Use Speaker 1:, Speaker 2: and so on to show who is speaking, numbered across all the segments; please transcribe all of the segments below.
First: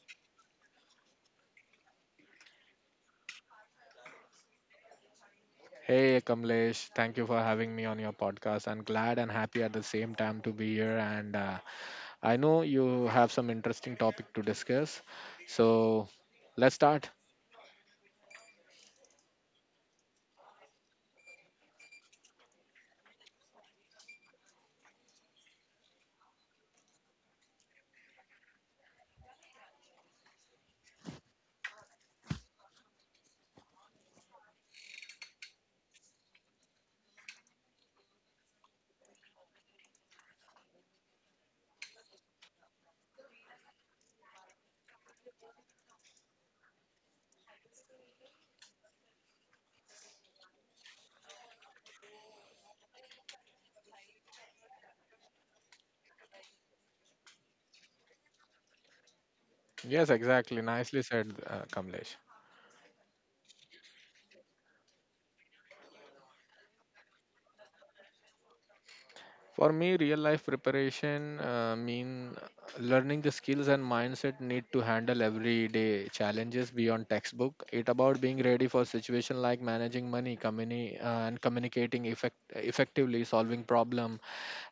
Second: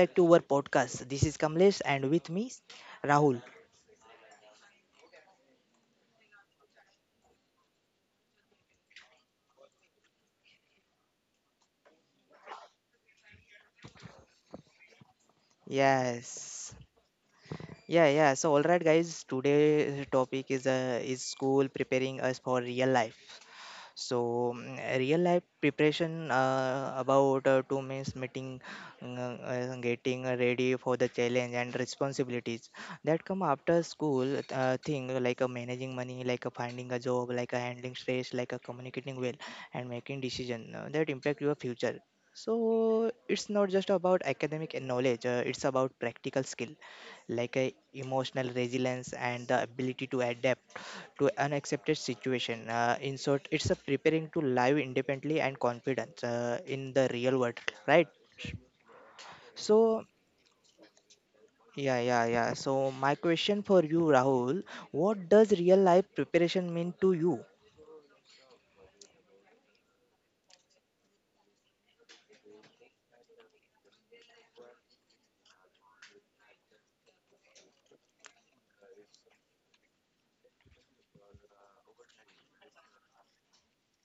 Speaker 1: back to our podcast. This is Kamlesh and with me Rahul.
Speaker 2: Hey Kamlesh, thank you for having me on your podcast. I'm glad and happy at the same time to be here. And I know you have some interesting topic to discuss. So let's
Speaker 1: Yes.
Speaker 2: start.
Speaker 1: Yeah. So all right guys, today's topic is school preparing us for real life. So real life preparation about two means meeting, getting ready for the challenge and responsibilities that come after school thing like managing money, like finding a job, like handling stress, like communicating well and making decision that impact your future. So it's not just about academic and knowledge; it's about practical skill like a emotional resilience and the ability to adapt to unaccepted situation. In short, it's a preparing to live independently and confidence in the real world, right?
Speaker 2: Yes, exactly.
Speaker 1: So,
Speaker 2: Nicely said, Kamlesh.
Speaker 1: yeah, yeah, yeah. So, my question for you, Rahul, what does real life preparation mean to you?
Speaker 2: For me, real life preparation mean learning the skills and mindset need to handle everyday challenges beyond textbook. It about being ready for situation like managing money, and communicating effectively, solving problem,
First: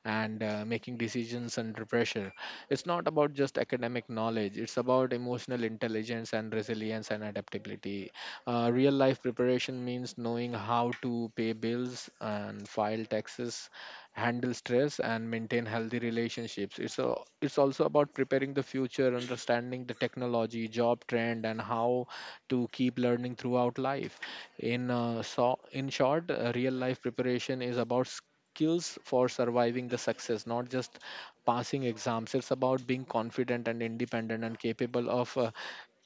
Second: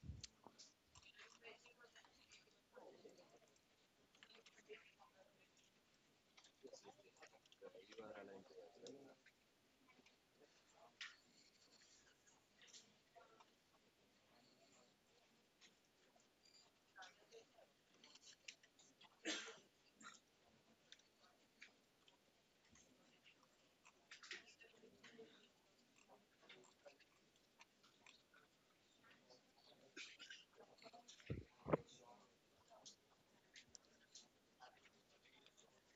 Speaker 2: and making decisions under pressure. It's not about just academic knowledge. It's about emotional intelligence and resilience and adaptability. Real life preparation means knowing how to pay bills and file taxes, handle stress, and maintain healthy relationships. It's also about preparing the future, understanding the technology, job trend, and how to keep learning throughout life. In short, real life preparation is about skills for surviving the success, not just passing exams. It's about being confident and independent and capable of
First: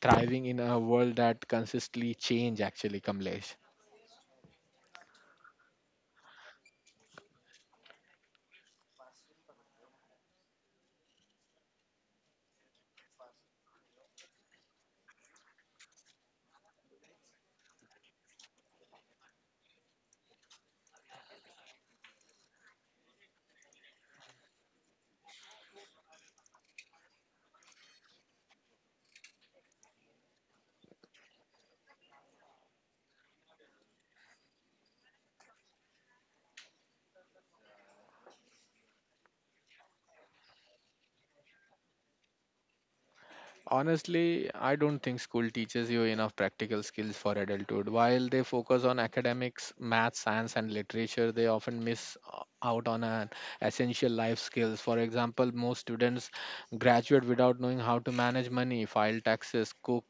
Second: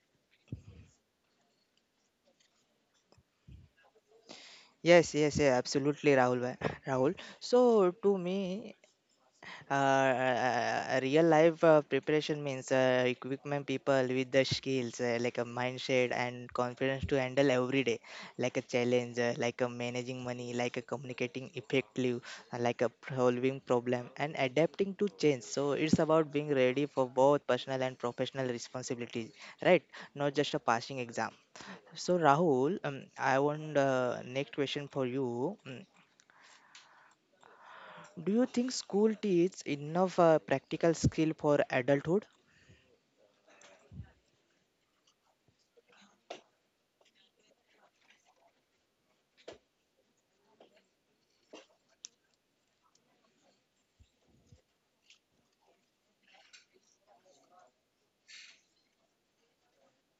Speaker 2: thriving in a world that consistently change, actually, Kamlesh.
Speaker 1: Yes, yeah, Absolutely, Rahul. Rahul. So, to me, Uh, uh, real life preparation means equipment people with the skills like a mindset and confidence to handle every day like a challenge like a managing money like a communicating effectively like a solving problem and adapting to change so it's about being ready for both personal and professional responsibilities right not just a passing exam so rahul I want next question for you do you think school teaches enough practical skill for adulthood?
Speaker 2: Honestly, I don't think school teaches you enough practical skills for adulthood. While they focus on academics, math, science, and literature, they often miss out on an essential life skills. For example, most students graduate without knowing how to manage money, file taxes, cook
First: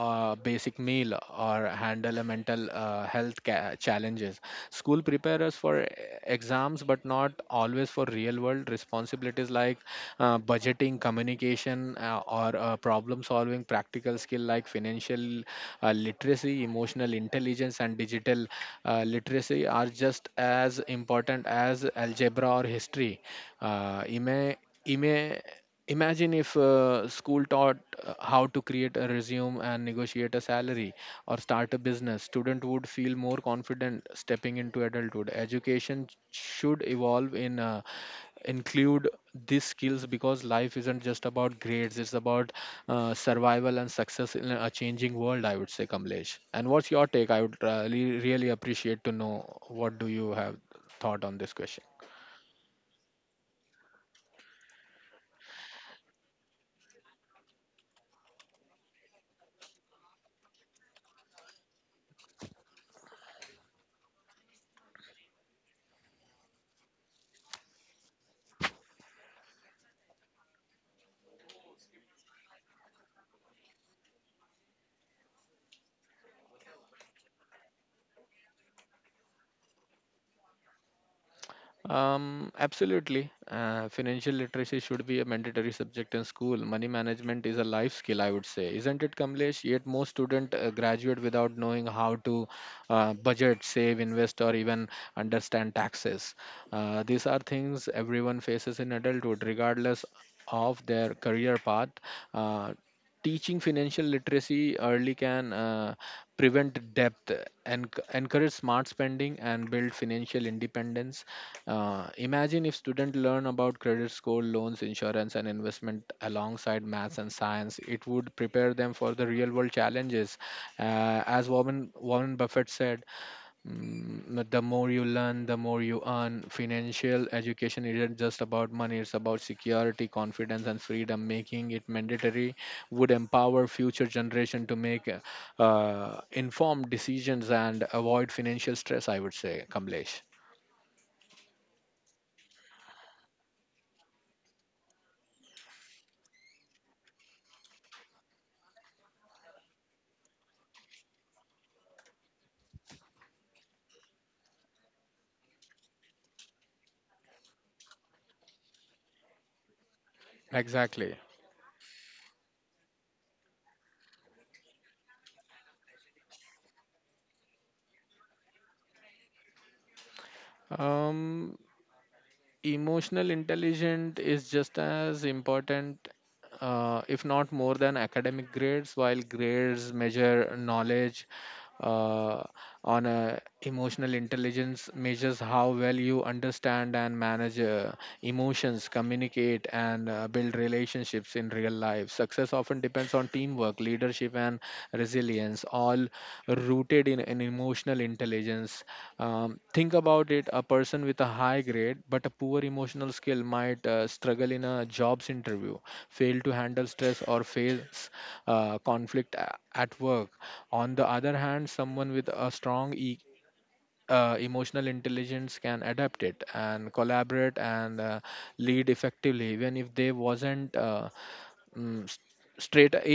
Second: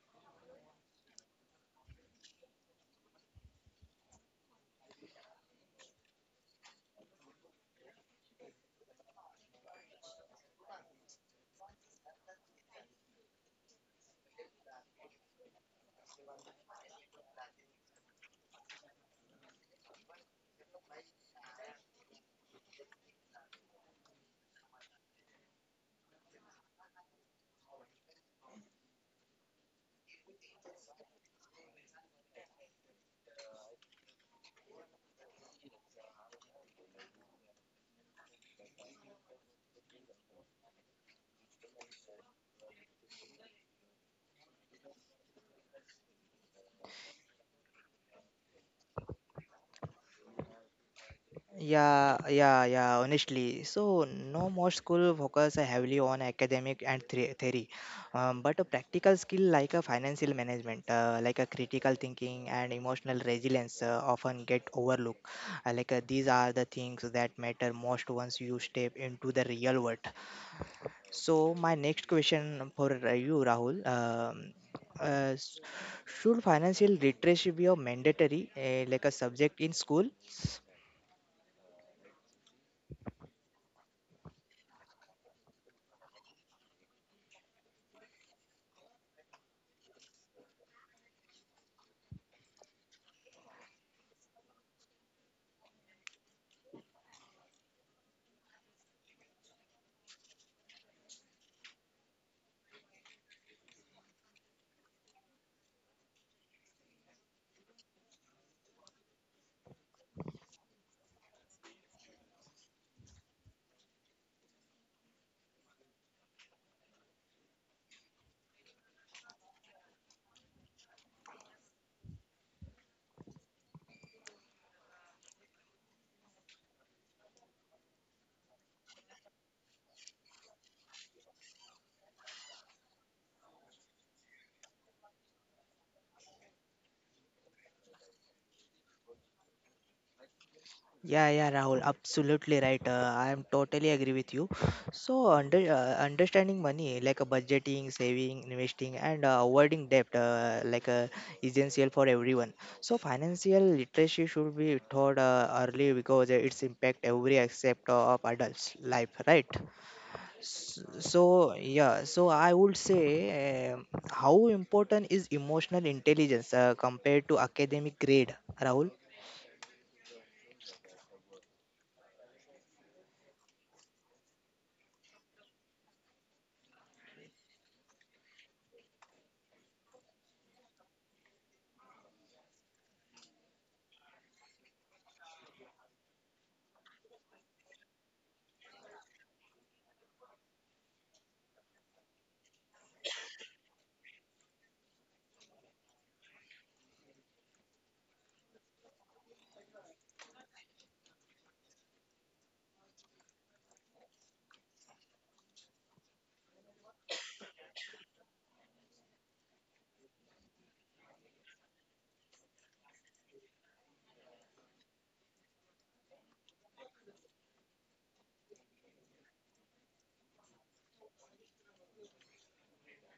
Speaker 2: a basic meal, or handle a mental health challenges. School prepare us for exams, but not always for real world responsibilities like budgeting, communication, or problem solving. Practical skill like financial literacy, emotional intelligence, and digital literacy are just as important as algebra or history. Uh, ima- ima- Imagine if school taught how to create a resume and negotiate a salary or start a business. Student would feel more confident stepping into adulthood. Education should evolve in include these skills because life isn't just about grades. It's about survival and success in a changing world, I would say, Kamlesh. And what's your take? I would really, really appreciate to know what do you have thought on this question.
Speaker 1: Yeah, Honestly. So, no more school focus heavily on academic and theory, but a practical skill like a financial management, like a critical thinking and emotional resilience often get overlooked. These are the things that matter most once you step into the real world. So my next question for you, Rahul, uh, s- should financial literacy be a mandatory, like a subject in school?
Speaker 2: Absolutely. Financial literacy should be a mandatory subject in school. Money management is a life skill, I would say, isn't it, Kamlesh? Yet most students graduate without knowing how to budget, save, invest, or even understand taxes. These are things everyone faces in adulthood, regardless of their career path. Uh, Teaching financial literacy early can prevent debt, and encourage smart spending, and build financial independence. Imagine if students learn about credit score, loans, insurance, and investment alongside maths and science. It would prepare them for the real world challenges. As Warren Buffett said, Mm, the more you learn, the more you earn. Financial education isn't just about money, it's about security, confidence, and freedom. Making it mandatory would empower future generation to make informed decisions and avoid financial stress, I would say, Kamlesh.
Speaker 1: Yeah, Rahul, absolutely right. I am totally agree with you. So, understanding money, like budgeting, saving, investing, and avoiding debt, essential for everyone. So, financial literacy should be taught early because its impact every aspect of adults' life, right? S-
Speaker 2: Exactly.
Speaker 1: So, yeah, so I would say um how important is emotional intelligence compared to academic grade, Rahul?
Speaker 2: Um, Emotional intelligence is just as important, if not more than academic grades. While grades measure knowledge, uh, on a emotional intelligence measures how well you understand and manage emotions, communicate, and build relationships. In real life, success often depends on teamwork, leadership, and resilience, all rooted in emotional intelligence. Think about it. A person with a high grade but a poor emotional skill might struggle in a jobs interview, fail to handle stress, or face conflict at work. On the other hand, someone with a strong emotional intelligence can adapt it and collaborate and lead effectively, even if they wasn't mm, s- straight a, a,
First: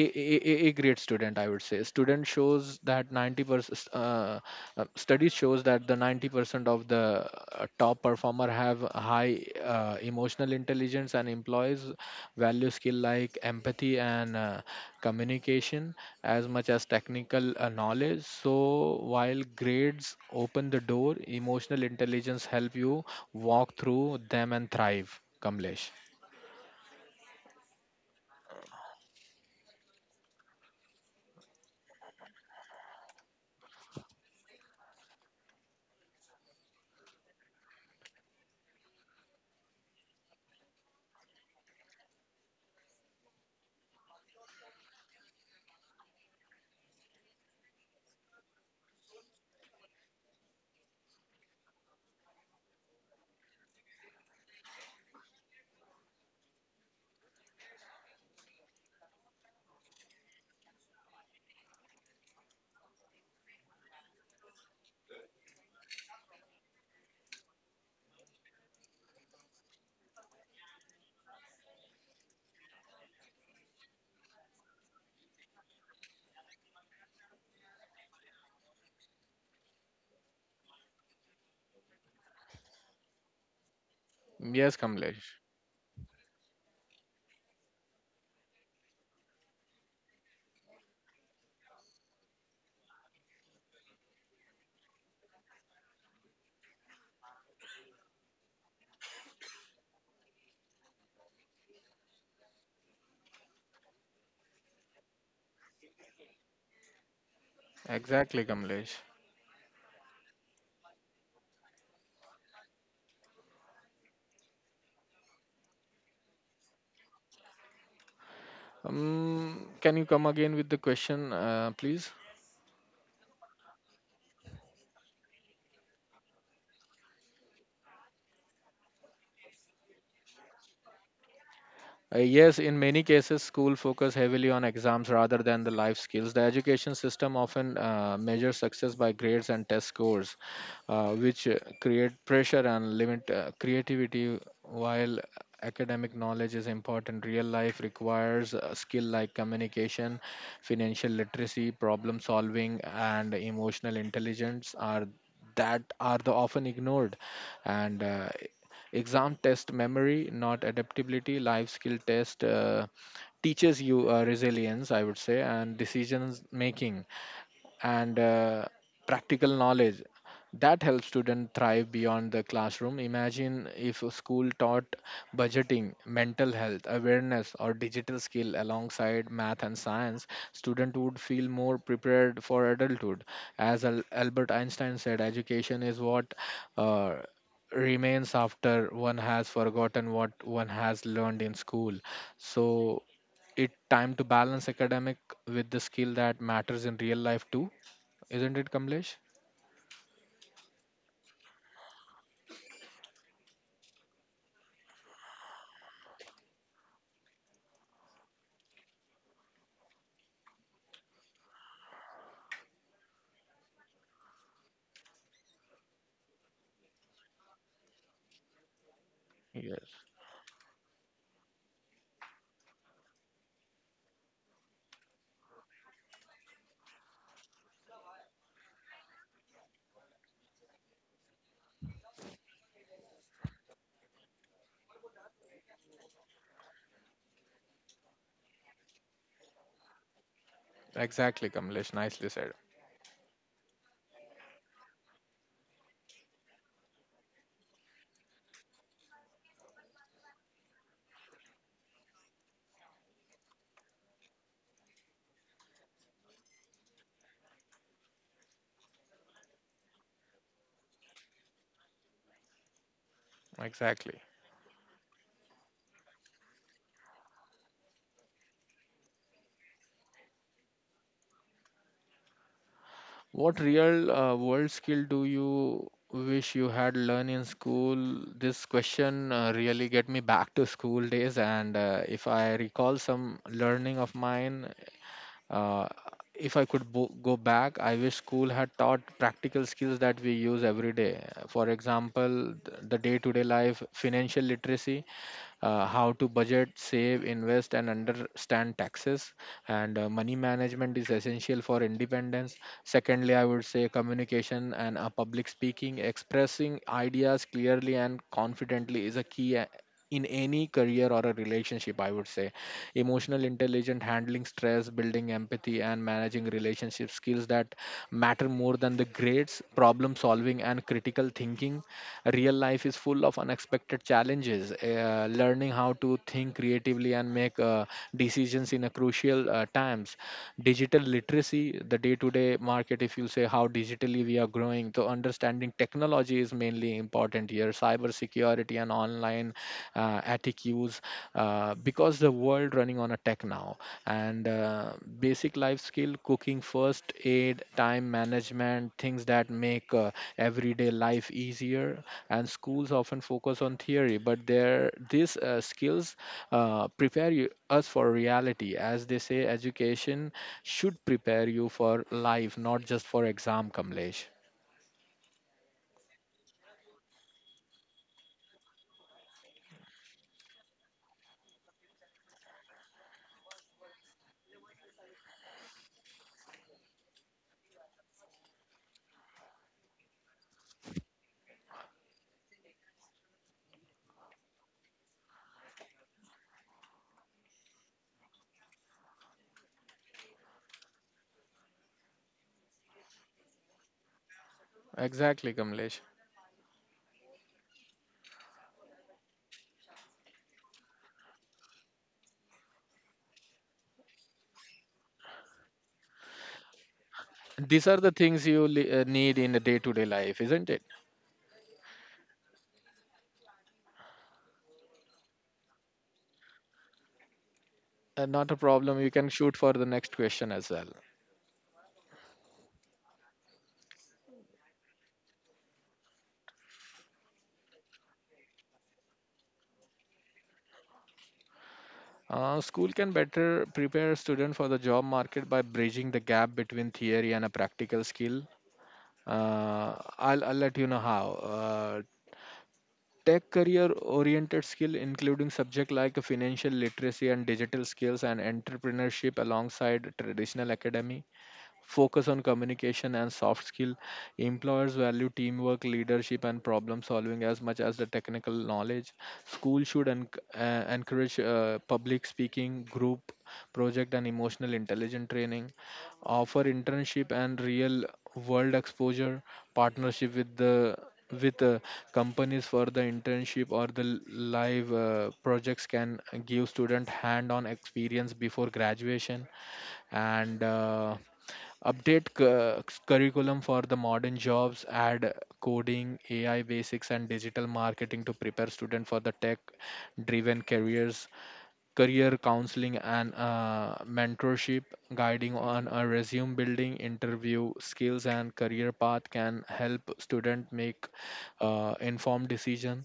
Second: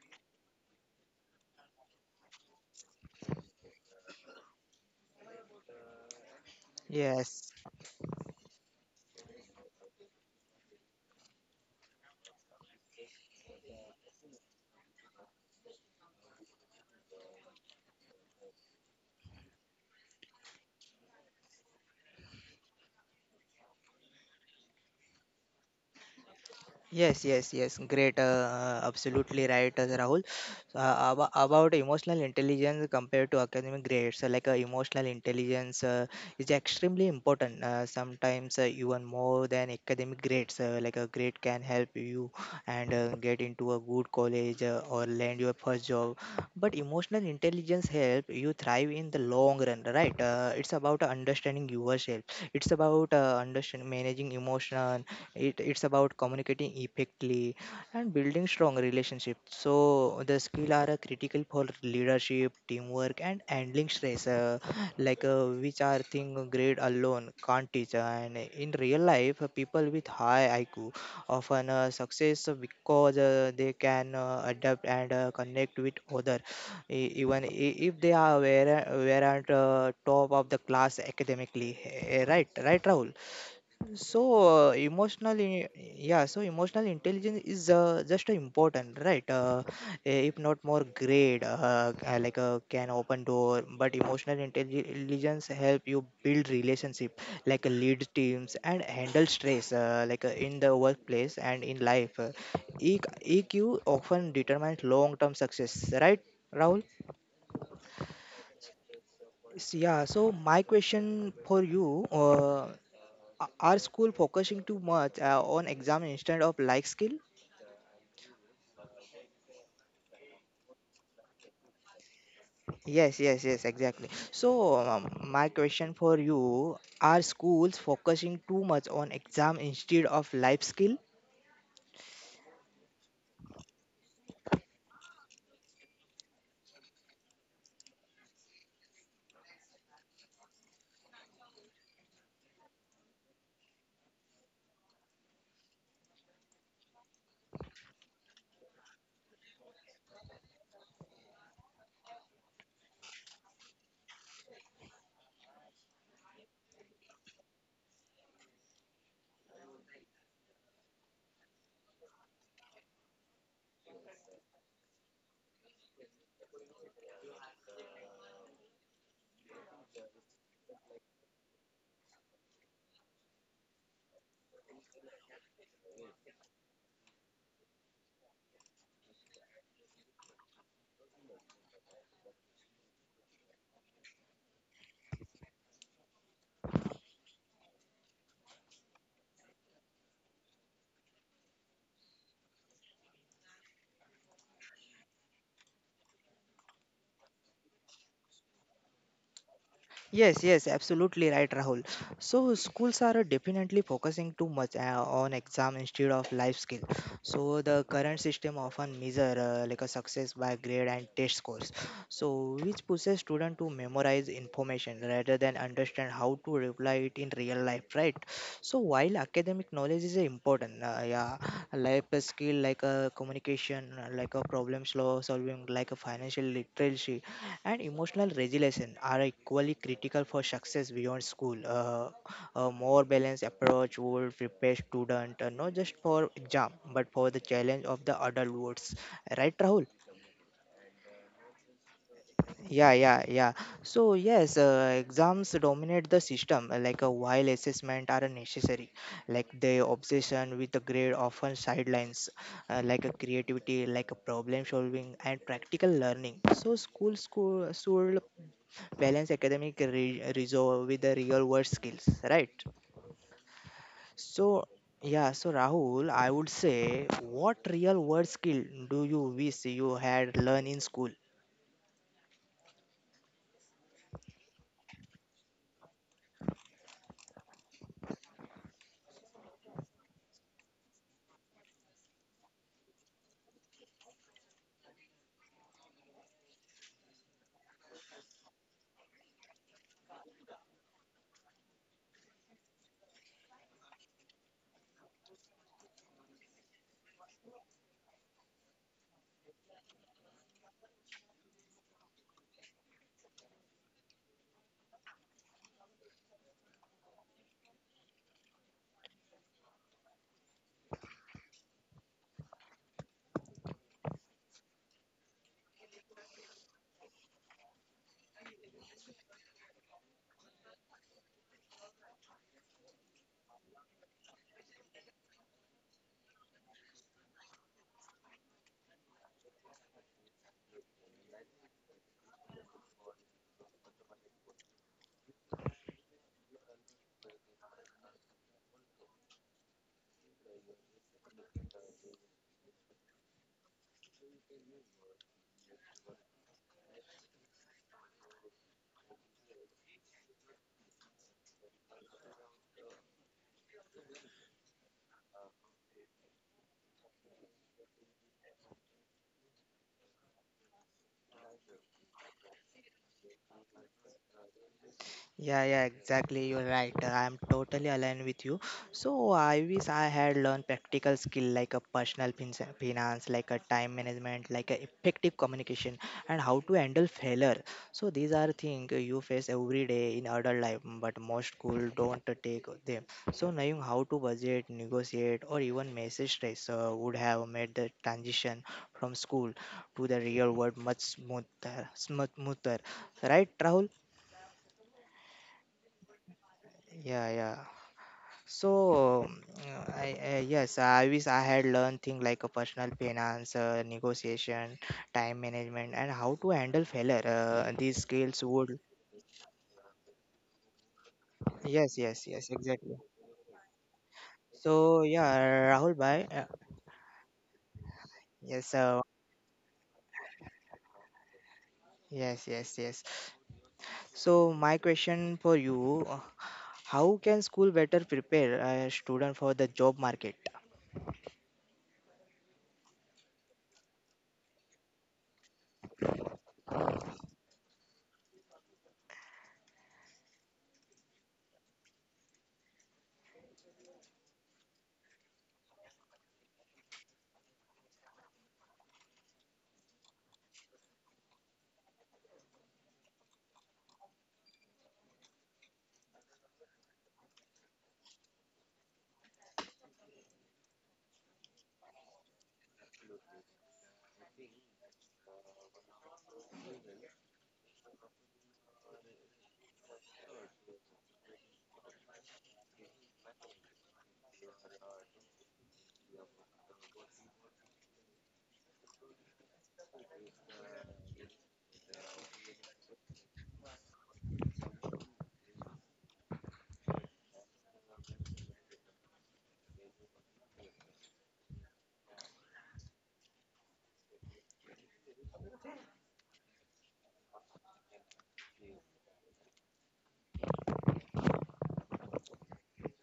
Speaker 2: a, a grade student, I would say. Student shows that 90% Studies shows that the 90% of the
Speaker 1: Yes,
Speaker 2: top performers or have high emotional intelligence, and employs value skill like empathy and communication as much as technical knowledge. So while grades open the door, emotional intelligence help you walk through them and thrive, Kamlesh.
Speaker 1: Yes. Great. Absolutely right, Rahul. So, about emotional intelligence compared to academic grades, emotional intelligence is extremely important. Sometimes even more than academic grades. Like a grade can help you and get into a good college or land your first job. But emotional intelligence help you thrive in the long run, right? It's about understanding yourself. It's about understanding managing emotion, it's about communicating effectively and building strong relationships so the skill are critical for leadership teamwork and handling stress which are thing grade alone can't teach and in real life people with high iq often success because they can adapt and connect with other if they are where weren't top of the class academically right rahul so,
Speaker 2: Yes, Kamlesh.
Speaker 1: yeah, so emotional intelligence is just important, right? If not more great, can open door, but emotional intelligence help you build relationship, lead teams and handle stress, in the workplace and in life. E- EQ often determines long-term success, right, Rahul?
Speaker 2: Exactly, Kamlesh.
Speaker 1: So my question for you, a- Are school focusing too much on exam instead of life skill?
Speaker 2: Can you come again with the question, please?
Speaker 1: Yes, Exactly. So, my question for you, are schools focusing too much on exam instead of life skill?
Speaker 2: Yes, in many cases, school focus heavily on exams rather than the life skills. The education system often measures success by grades and test scores, which create pressure and limit creativity. While academic knowledge is important, real life requires a skill like communication, financial literacy, problem solving, and emotional intelligence are that are the often ignored and. Exam test memory, not adaptability. Life skill test teaches you resilience, I would say, and decisions making, and practical knowledge that helps students thrive beyond the classroom. Imagine if a school taught budgeting, mental health awareness, or digital skill alongside math and science. Student would feel more prepared for adulthood. As Albert Einstein said, education is what uh, remains after one has forgotten what one has learned in school. So it time to balance academic with the skill that matters in real life too, isn't it, Kamlesh?
Speaker 1: Yes, Absolutely right, Rahul. So schools are definitely focusing too much on exam instead of life skill. So the current system often measure like a success by grade and test scores. So which pushes student to memorize information rather than understand how to apply it in real life, right? So while academic
Speaker 2: Yes.
Speaker 1: knowledge is important, yeah, life skill like a communication, like a problem slow solving, like a financial literacy and emotional resilience are equally critical for success beyond school. A more balanced approach would prepare students not just for exam but for the challenge of the adult world. Right, Rahul?
Speaker 2: Exactly, Kamlesh. Nicely said.
Speaker 1: Yeah, yeah, yeah. So yes, exams dominate the system. Like a while assessment are necessary, like the obsession with the grade often sidelines, like a creativity, like a problem solving and practical learning. So school should balance academic resolve with the real world skills right so
Speaker 2: Exactly.
Speaker 1: yeah so rahul I would say what real world skill do you wish you had learned in school
Speaker 2: What real world skill do you wish you had learned in school? This question really get me back to school days, and if I recall some learning of mine. Uh, if I could go back, I wish school had taught practical skills that we use every day. For example, the day to day life, financial literacy, how to budget, save, invest, and understand taxes. And Money management is essential for independence. Secondly, I would say communication and public speaking. Expressing ideas clearly and confidently is a key in any career or a relationship, I would say. Emotional intelligence, handling stress, building empathy, creativity, and managing relationship, skills that matter more than the grades. Problem solving and critical thinking, real life is full of unexpected challenges. Learning how to think creatively and make decisions in a crucial times. Digital literacy, the day to day market, if you say how digitally we are growing, so understanding technology is mainly important here, cybersecurity and online ethics use, because the world running on a tech now. And Basic life skill, cooking, first aid, time management, things that make everyday life easier. And schools often focus on theory, but there these skills prepare you, us for reality. As they say, education should prepare you for life, not just for exam, Kamlesh.
Speaker 1: Yeah, exactly. You're right. I'm totally aligned with you. So I wish I had learned practical skill like a personal finance, like a time management, like a effective communication, and how to handle failure. So these are things you face every day in adult life, but most school don't take them. So knowing how to budget, negotiate, or even message stress would have made the transition from school to the real world much smoother. Right, Rahul?
Speaker 2: Exactly, Kamlesh.
Speaker 1: Yeah, yeah. So, I yes, I wish I had learned things like a personal finance, negotiation, time management, and how to handle failure. These
Speaker 2: These are the
Speaker 1: skills
Speaker 2: things
Speaker 1: would.
Speaker 2: you need in a day-to-day life, isn't it?
Speaker 1: Yes, exactly. So yeah, Rahul bhai.
Speaker 2: Not a
Speaker 1: Yes, uh,
Speaker 2: problem, you can shoot for the next question as well.
Speaker 1: yes, yes, yes. So my question for you: How can school better prepare a student for the job market?
Speaker 2: School can better prepare a student for the job market by bridging the gap between theory and a practical skill. I'll let you know how. Tech career oriented skill, including subject like financial literacy and digital skills and entrepreneurship alongside traditional academy. Focus on communication and soft skill. Employers value teamwork, leadership, and problem solving as much as the technical knowledge. School should encourage public speaking, group project, and emotional intelligence training. Offer internship and real world exposure. Partnership with companies for the internship or the live projects can give student hand on experience before graduation. And Update curriculum for the modern jobs. Add coding, AI basics, and digital marketing to prepare student for the tech driven careers. Career counseling and mentorship, guiding on a resume building, interview skills, and career path can help student make informed decision.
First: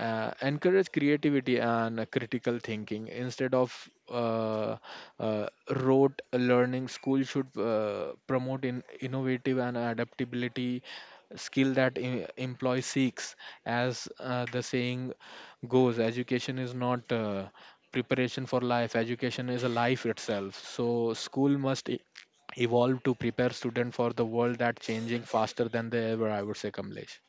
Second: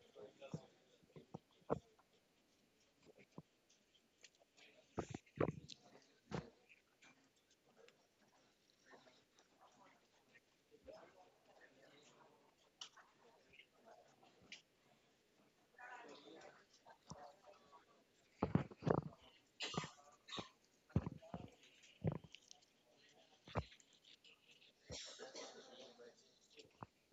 Speaker 2: Encourage creativity and critical thinking instead of uh, uh, rote learning. School should promote in innovative and adaptability, skill that employee seeks. As the saying goes, education is not preparation for life, education is a life itself. So school must evolved to prepare students for the world that changing faster than they ever, I would say, Kamlesh.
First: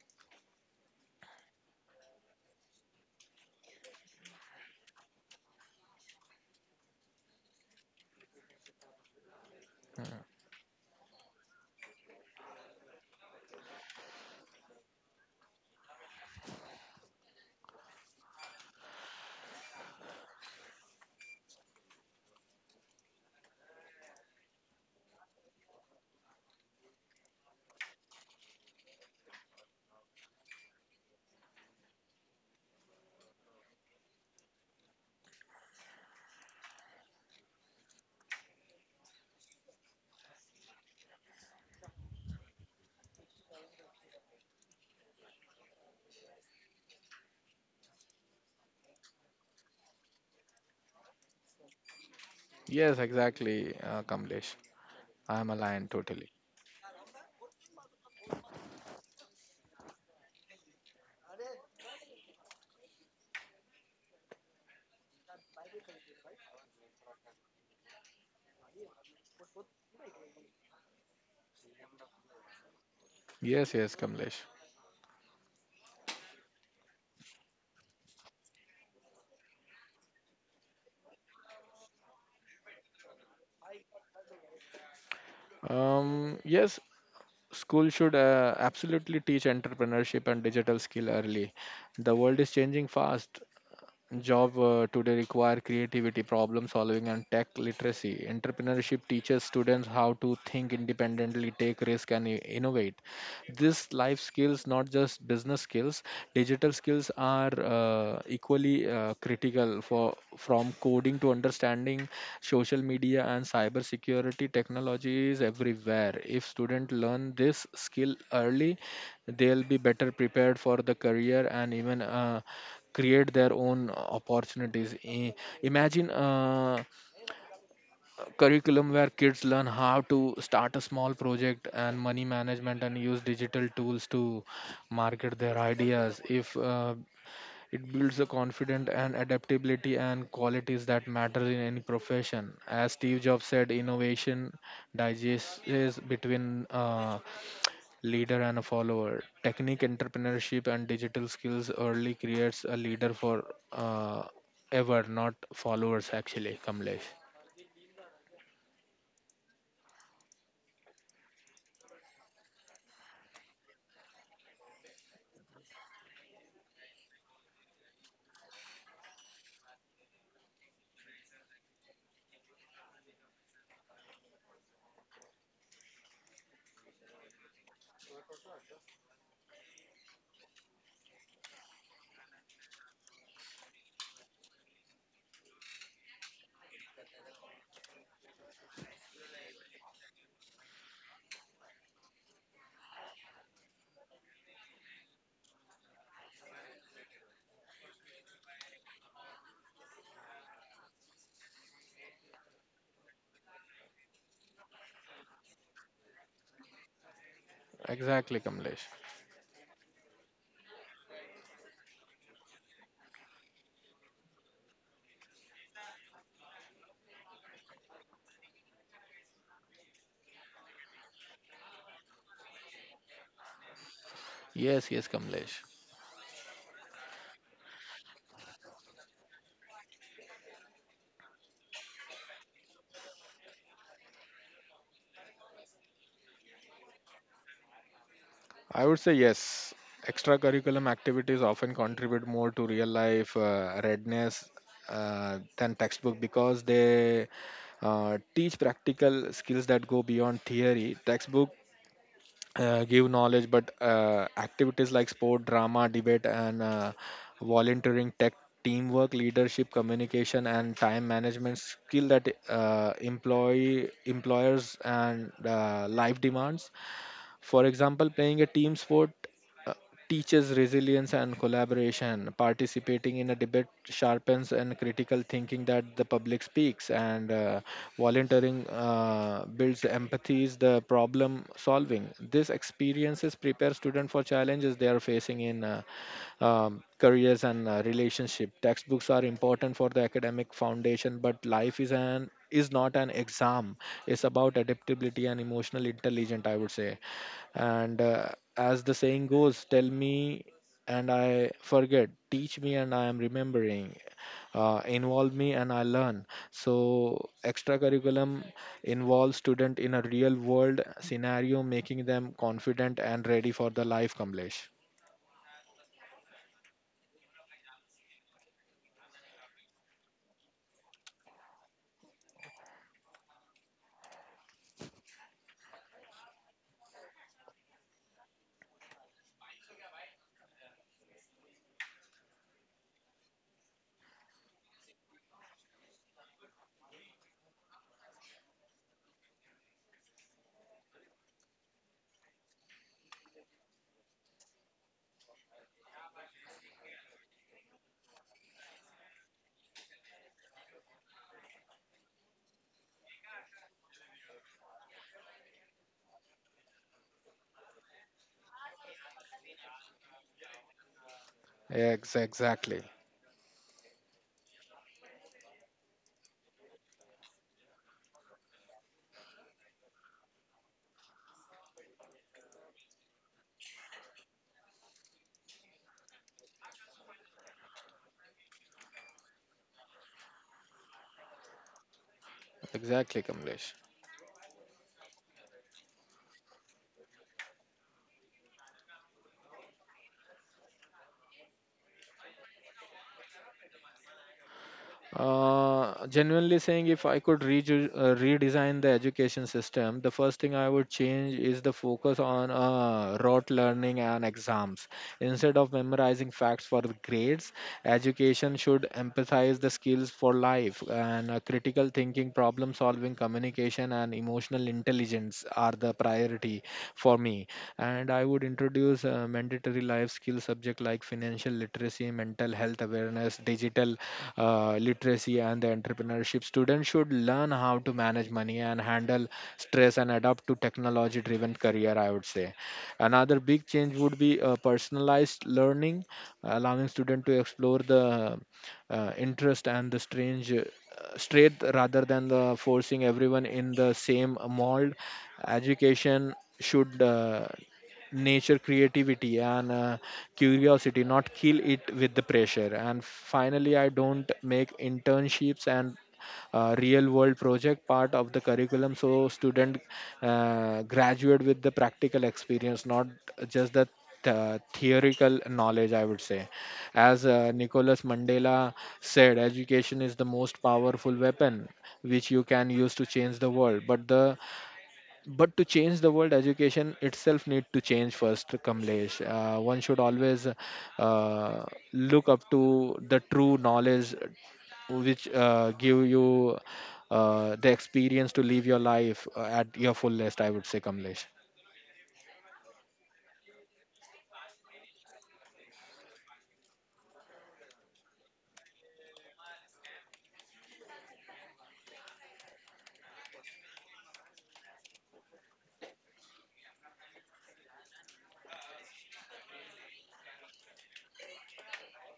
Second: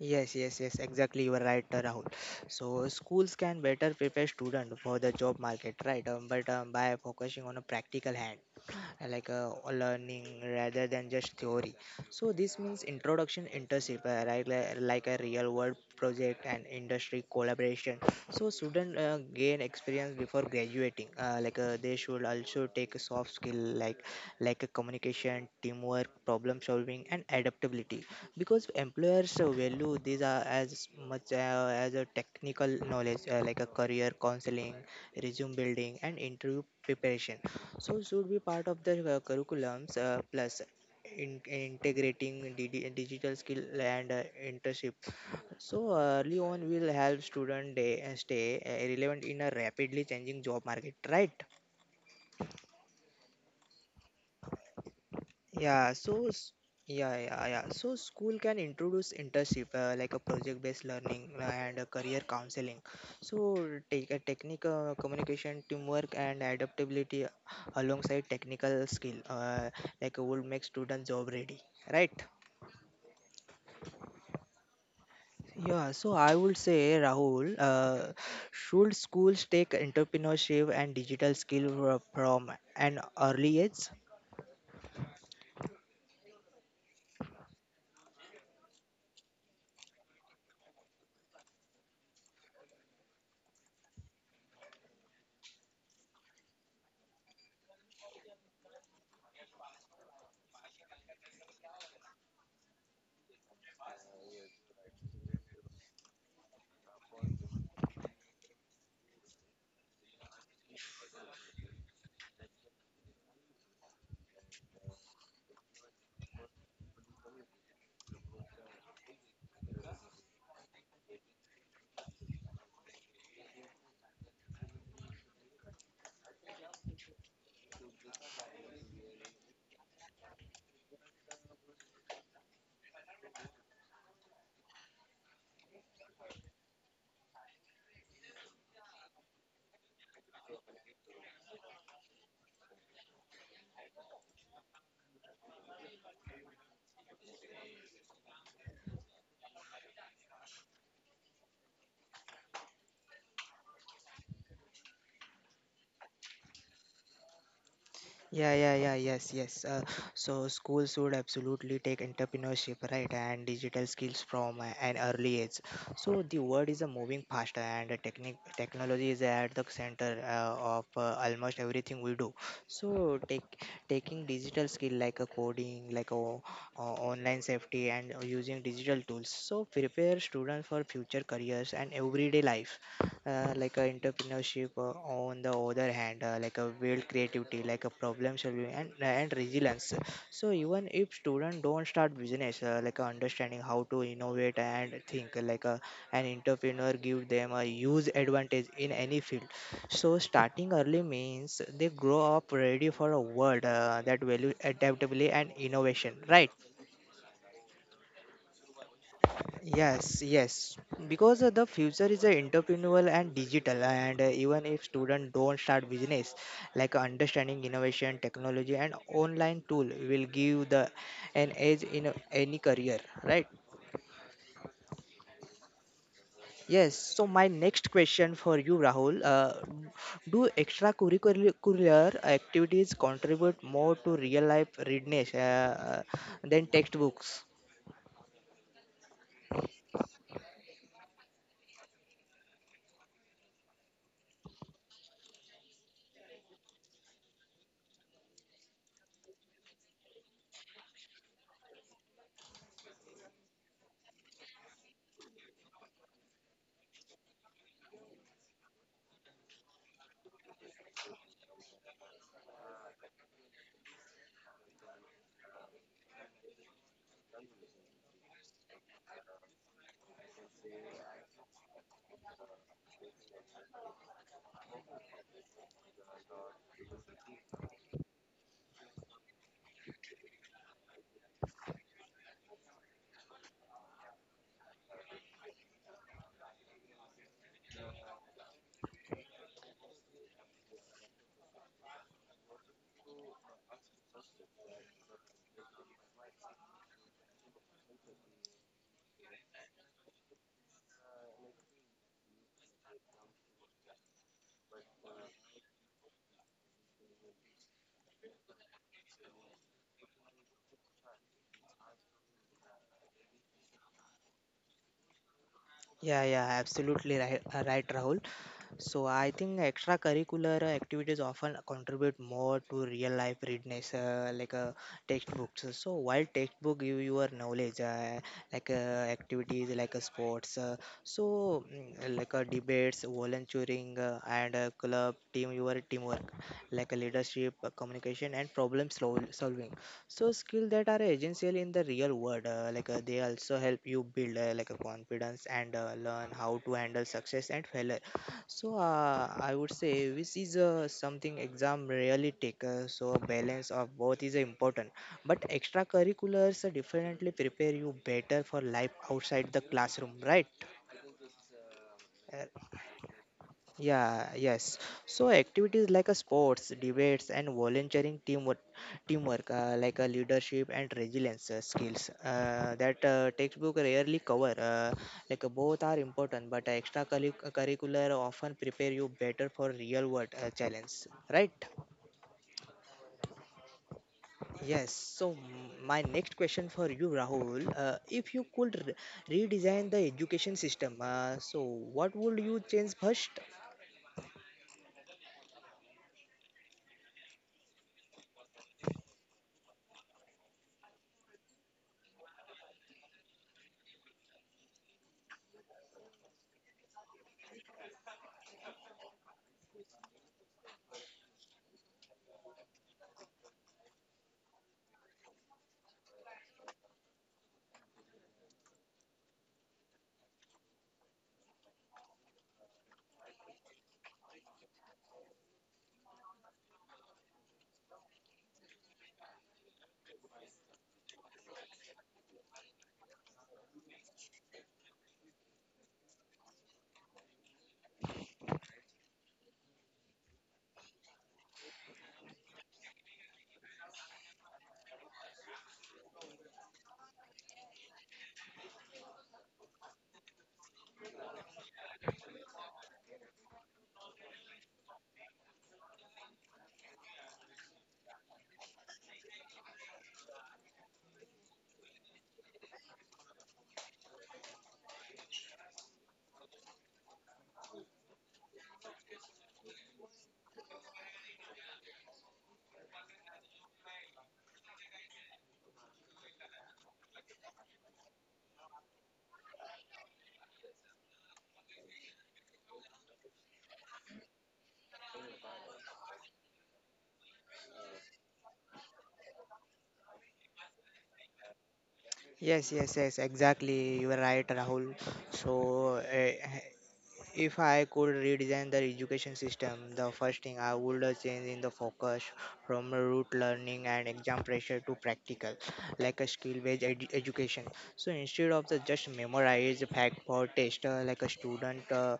Speaker 1: Yes, Exactly. You are right, Rahul. So schools can better prepare student for the job market, right? But by focusing on a practical hand learning rather than just theory so this means introduction internship like a real world project and industry collaboration so students gain experience before graduating they should also take a soft skill like a communication teamwork problem solving and adaptability because employers value these are as much as a technical knowledge like a career counseling resume building and interview preparation so it should be part of the curriculums plus integrating DD, digital skill and internships. So early on will help student stay relevant in a rapidly changing job market, right?
Speaker 2: Yes, exactly, Kamlesh. I am
Speaker 1: Yeah, so
Speaker 2: aligned
Speaker 1: s-
Speaker 2: totally.
Speaker 1: yeah. So school can introduce internship like a project-based learning and a career counseling. So take a technical communication, teamwork, and adaptability alongside technical skill would make students job ready, right?
Speaker 2: Yes, yes, Kamlesh.
Speaker 1: Yeah, so I would say Rahul, should schools take entrepreneurship and digital skill from an early age?
Speaker 2: Yes, school should absolutely teach entrepreneurship and digital skill early. The world is changing fast. Job today require creativity, problem solving, and tech literacy. Entrepreneurship teaches students how to think independently, take risk, and innovate. This life skills, not just business skills. Digital skills are equally critical for, from coding to understanding social media and cyber security, technology is everywhere. If students learn this skill early, they'll be better prepared for the career and even create their own opportunities. Imagine curriculum where kids learn how to start a small project and money management and use digital tools to market their ideas. If It builds a confidence and adaptability and qualities that matter in any profession. As Steve Jobs said, innovation digests between leader and a follower. Technique entrepreneurship and digital skills early creates a leader for uh, ever, not followers, actually, Kamlesh.
Speaker 1: Yeah, yeah, yeah, yes, yes. Uh, so schools would absolutely take entrepreneurship, right, and digital skills from an early age. So the world is moving faster, and technology is at the center of almost everything we do. So take taking digital skill like a coding, like a online safety and using digital tools so prepare students for future careers and everyday life like a entrepreneurship on the other hand like a build creativity like a problem solving and resilience so even if students don't start business understanding how to innovate and think an entrepreneur give them a huge advantage in any field so starting early means they grow up ready for a world that value adaptability and innovation right
Speaker 2: Exactly, Kamlesh.
Speaker 1: Yes, yes, because the future is entrepreneurial and digital, and even if students don't start business, like understanding innovation, technology, and online tool will give the an edge in any career, right?
Speaker 2: Yes, yes, Kamlesh.
Speaker 1: Yes. So my next question for you, Rahul, do extracurricular activities contribute more to real life readiness than textbooks?
Speaker 2: I would say yes. Extracurriculum activities often contribute more to real life readiness than textbook because they teach practical skills that go beyond theory. Textbook give knowledge, but activities like sport, drama, debate, and volunteering, tech, teamwork, leadership, communication, and time management skill that employee employers and life demands. For example, playing a team sport uh, teaches resilience and collaboration. Participating in a debate sharpens and critical thinking that the public speaks, and volunteering builds empathy, is the problem solving. This experiences prepare students for challenges they are facing in careers and relationship. Textbooks are important for the academic foundation, but life is not an exam. It's about adaptability and emotional intelligence, I would say. And As the saying goes, tell me and I forget, teach me and I am remembering, involve me and I learn. So extracurriculum involves student in a real world scenario, making them confident and ready for the life, Kamlesh.
Speaker 1: Yeah, Absolutely right, right, Rahul. So I think extracurricular activities often contribute more to real life readiness, textbooks. So while textbook give your knowledge, like uh, activities like sports, debates, volunteering, and club team, your teamwork, leadership, communication, and problem solving. So skills that are essential in the real world, they also help you build like a confidence and learn how to handle success and failure so I would say this is something exam really take. So a balance of both is important. But extracurriculars definitely prepare you better for life outside the classroom, right? Uh,
Speaker 2: Exactly.
Speaker 1: yeah, yes. So activities like a sports, debates, and volunteering teamwork, teamwork like a leadership and resilience skills that textbook rarely cover. Both are important, but extracurricular often prepare you better for real world challenge, right?
Speaker 2: Exactly, Kamlesh.
Speaker 1: Yes. So my next question for you, Rahul, if you could redesign the education system, so what would you change first?
Speaker 2: Genuinely saying, if I could redesign the education system, the first thing I would change is the focus on rote learning and exams. Instead of memorizing facts for the grades, education should emphasize the skills for life and critical thinking, problem solving, communication, and emotional intelligence are the priority for me, and I would introduce mandatory life skill subject like financial literacy, mental health awareness, digital literacy, and the entrepreneurship. Students should learn how to manage money and handle stress and adapt to technology driven career, I would say. Another big change would be personalized learning, allowing students to explore the interest and the strange straight rather than the forcing everyone in the same mold. Education should nature creativity and curiosity, not kill it with the pressure. And finally, I don't make internships and real world project part of the curriculum, so student graduate with the practical experience, not just the theoretical knowledge, I would say. As Nicholas Mandela said, education is the most powerful weapon which you can use to change the world. But the but to change the world, education itself need to change first, Kamlesh. One should always look up to the true knowledge which give you the experience to live your life at your fullest, I would say, Kamlesh.
Speaker 1: Yes, Exactly. You are right, Rahul. So, if I could redesign the education system, the first thing I would change in the focus from root learning and exam pressure to practical, like a skill-based education. So, instead of the just memorize fact for test, like a student.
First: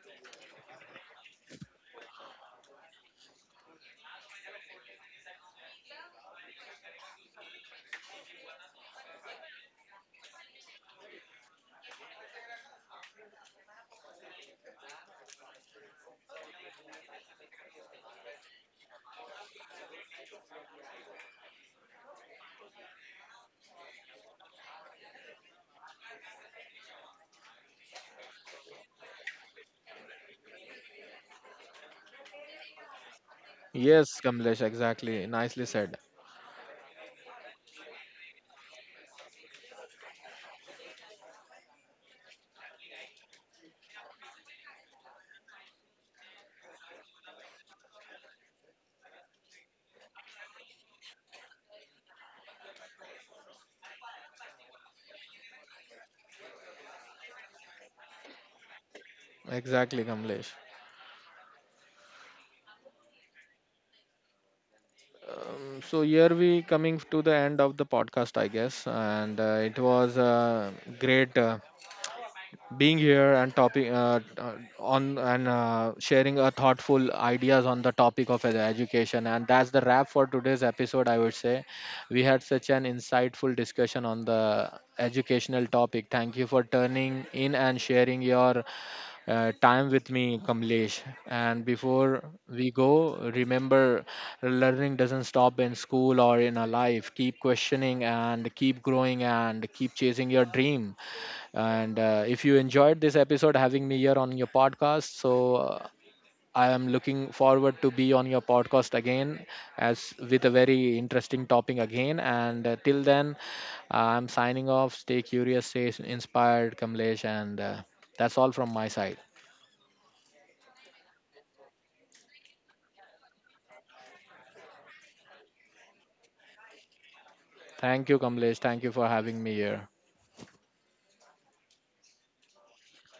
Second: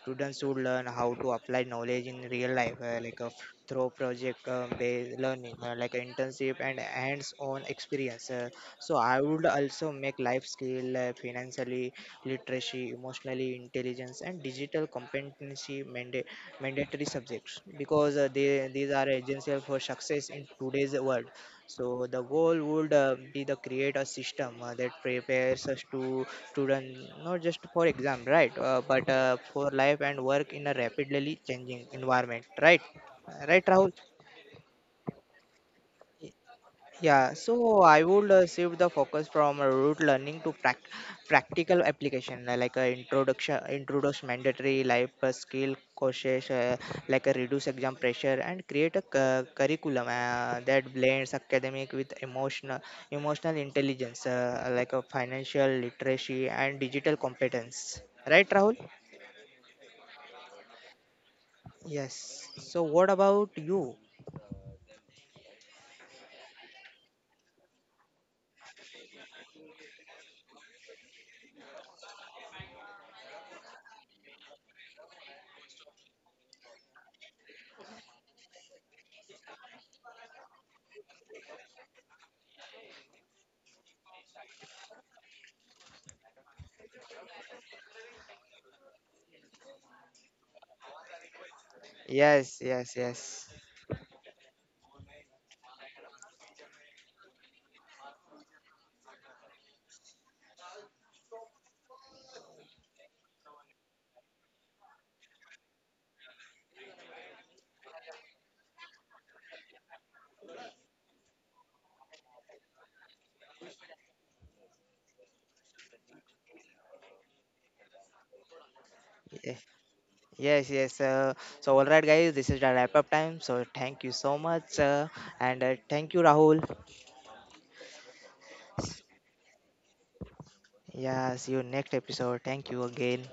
Speaker 1: Students should learn how to apply knowledge in real life, through project-based learning, like internship and hands-on experience. So I would also make life skill, financially literacy, emotionally intelligence, and digital competency mandatory subjects because these are essential for success in today's world. So the goal would be to create a system that prepares us to students not just for exam, right, but for life and work in a rapidly changing environment, right? Right, Rahul?
Speaker 2: Yes, Kamlesh, exactly. Nicely said.
Speaker 1: Yeah, so I would shift the focus from rote learning to practical application, introduce mandatory life skill courses, reduce exam pressure, and create a curriculum that blends academic with emotional intelligence, financial literacy and digital competence. Right, Rahul?
Speaker 2: Exactly, Kamlesh.
Speaker 1: Yes. So, what about you?
Speaker 2: So here we coming to the end of the podcast, I guess, and it was a great. Being here and topic on and sharing a thoughtful ideas on the topic of education, and that's the wrap for today's episode, I would say. We had such an insightful discussion on the educational topic. Thank you for turning in and sharing your time with me, Kamlesh. And before
Speaker 1: Yes,
Speaker 2: we
Speaker 1: yes,
Speaker 2: go, remember, learning doesn't stop in school or in a life. Keep questioning and keep growing and keep chasing your dream. And If you enjoyed this episode having me here on your podcast, so I am looking forward to be on your podcast again as with a very interesting topic again. And Till then, I'm signing off. Stay curious, stay inspired, Kamlesh. And That's all from my side.
Speaker 1: yes. Yes, yes. So, all right, guys, this is the wrap up time. So, thank you so much. And thank you, Rahul.
Speaker 2: Thank you, Kamlesh. Thank you for having me here.
Speaker 1: Yeah, see you next episode. Thank you again.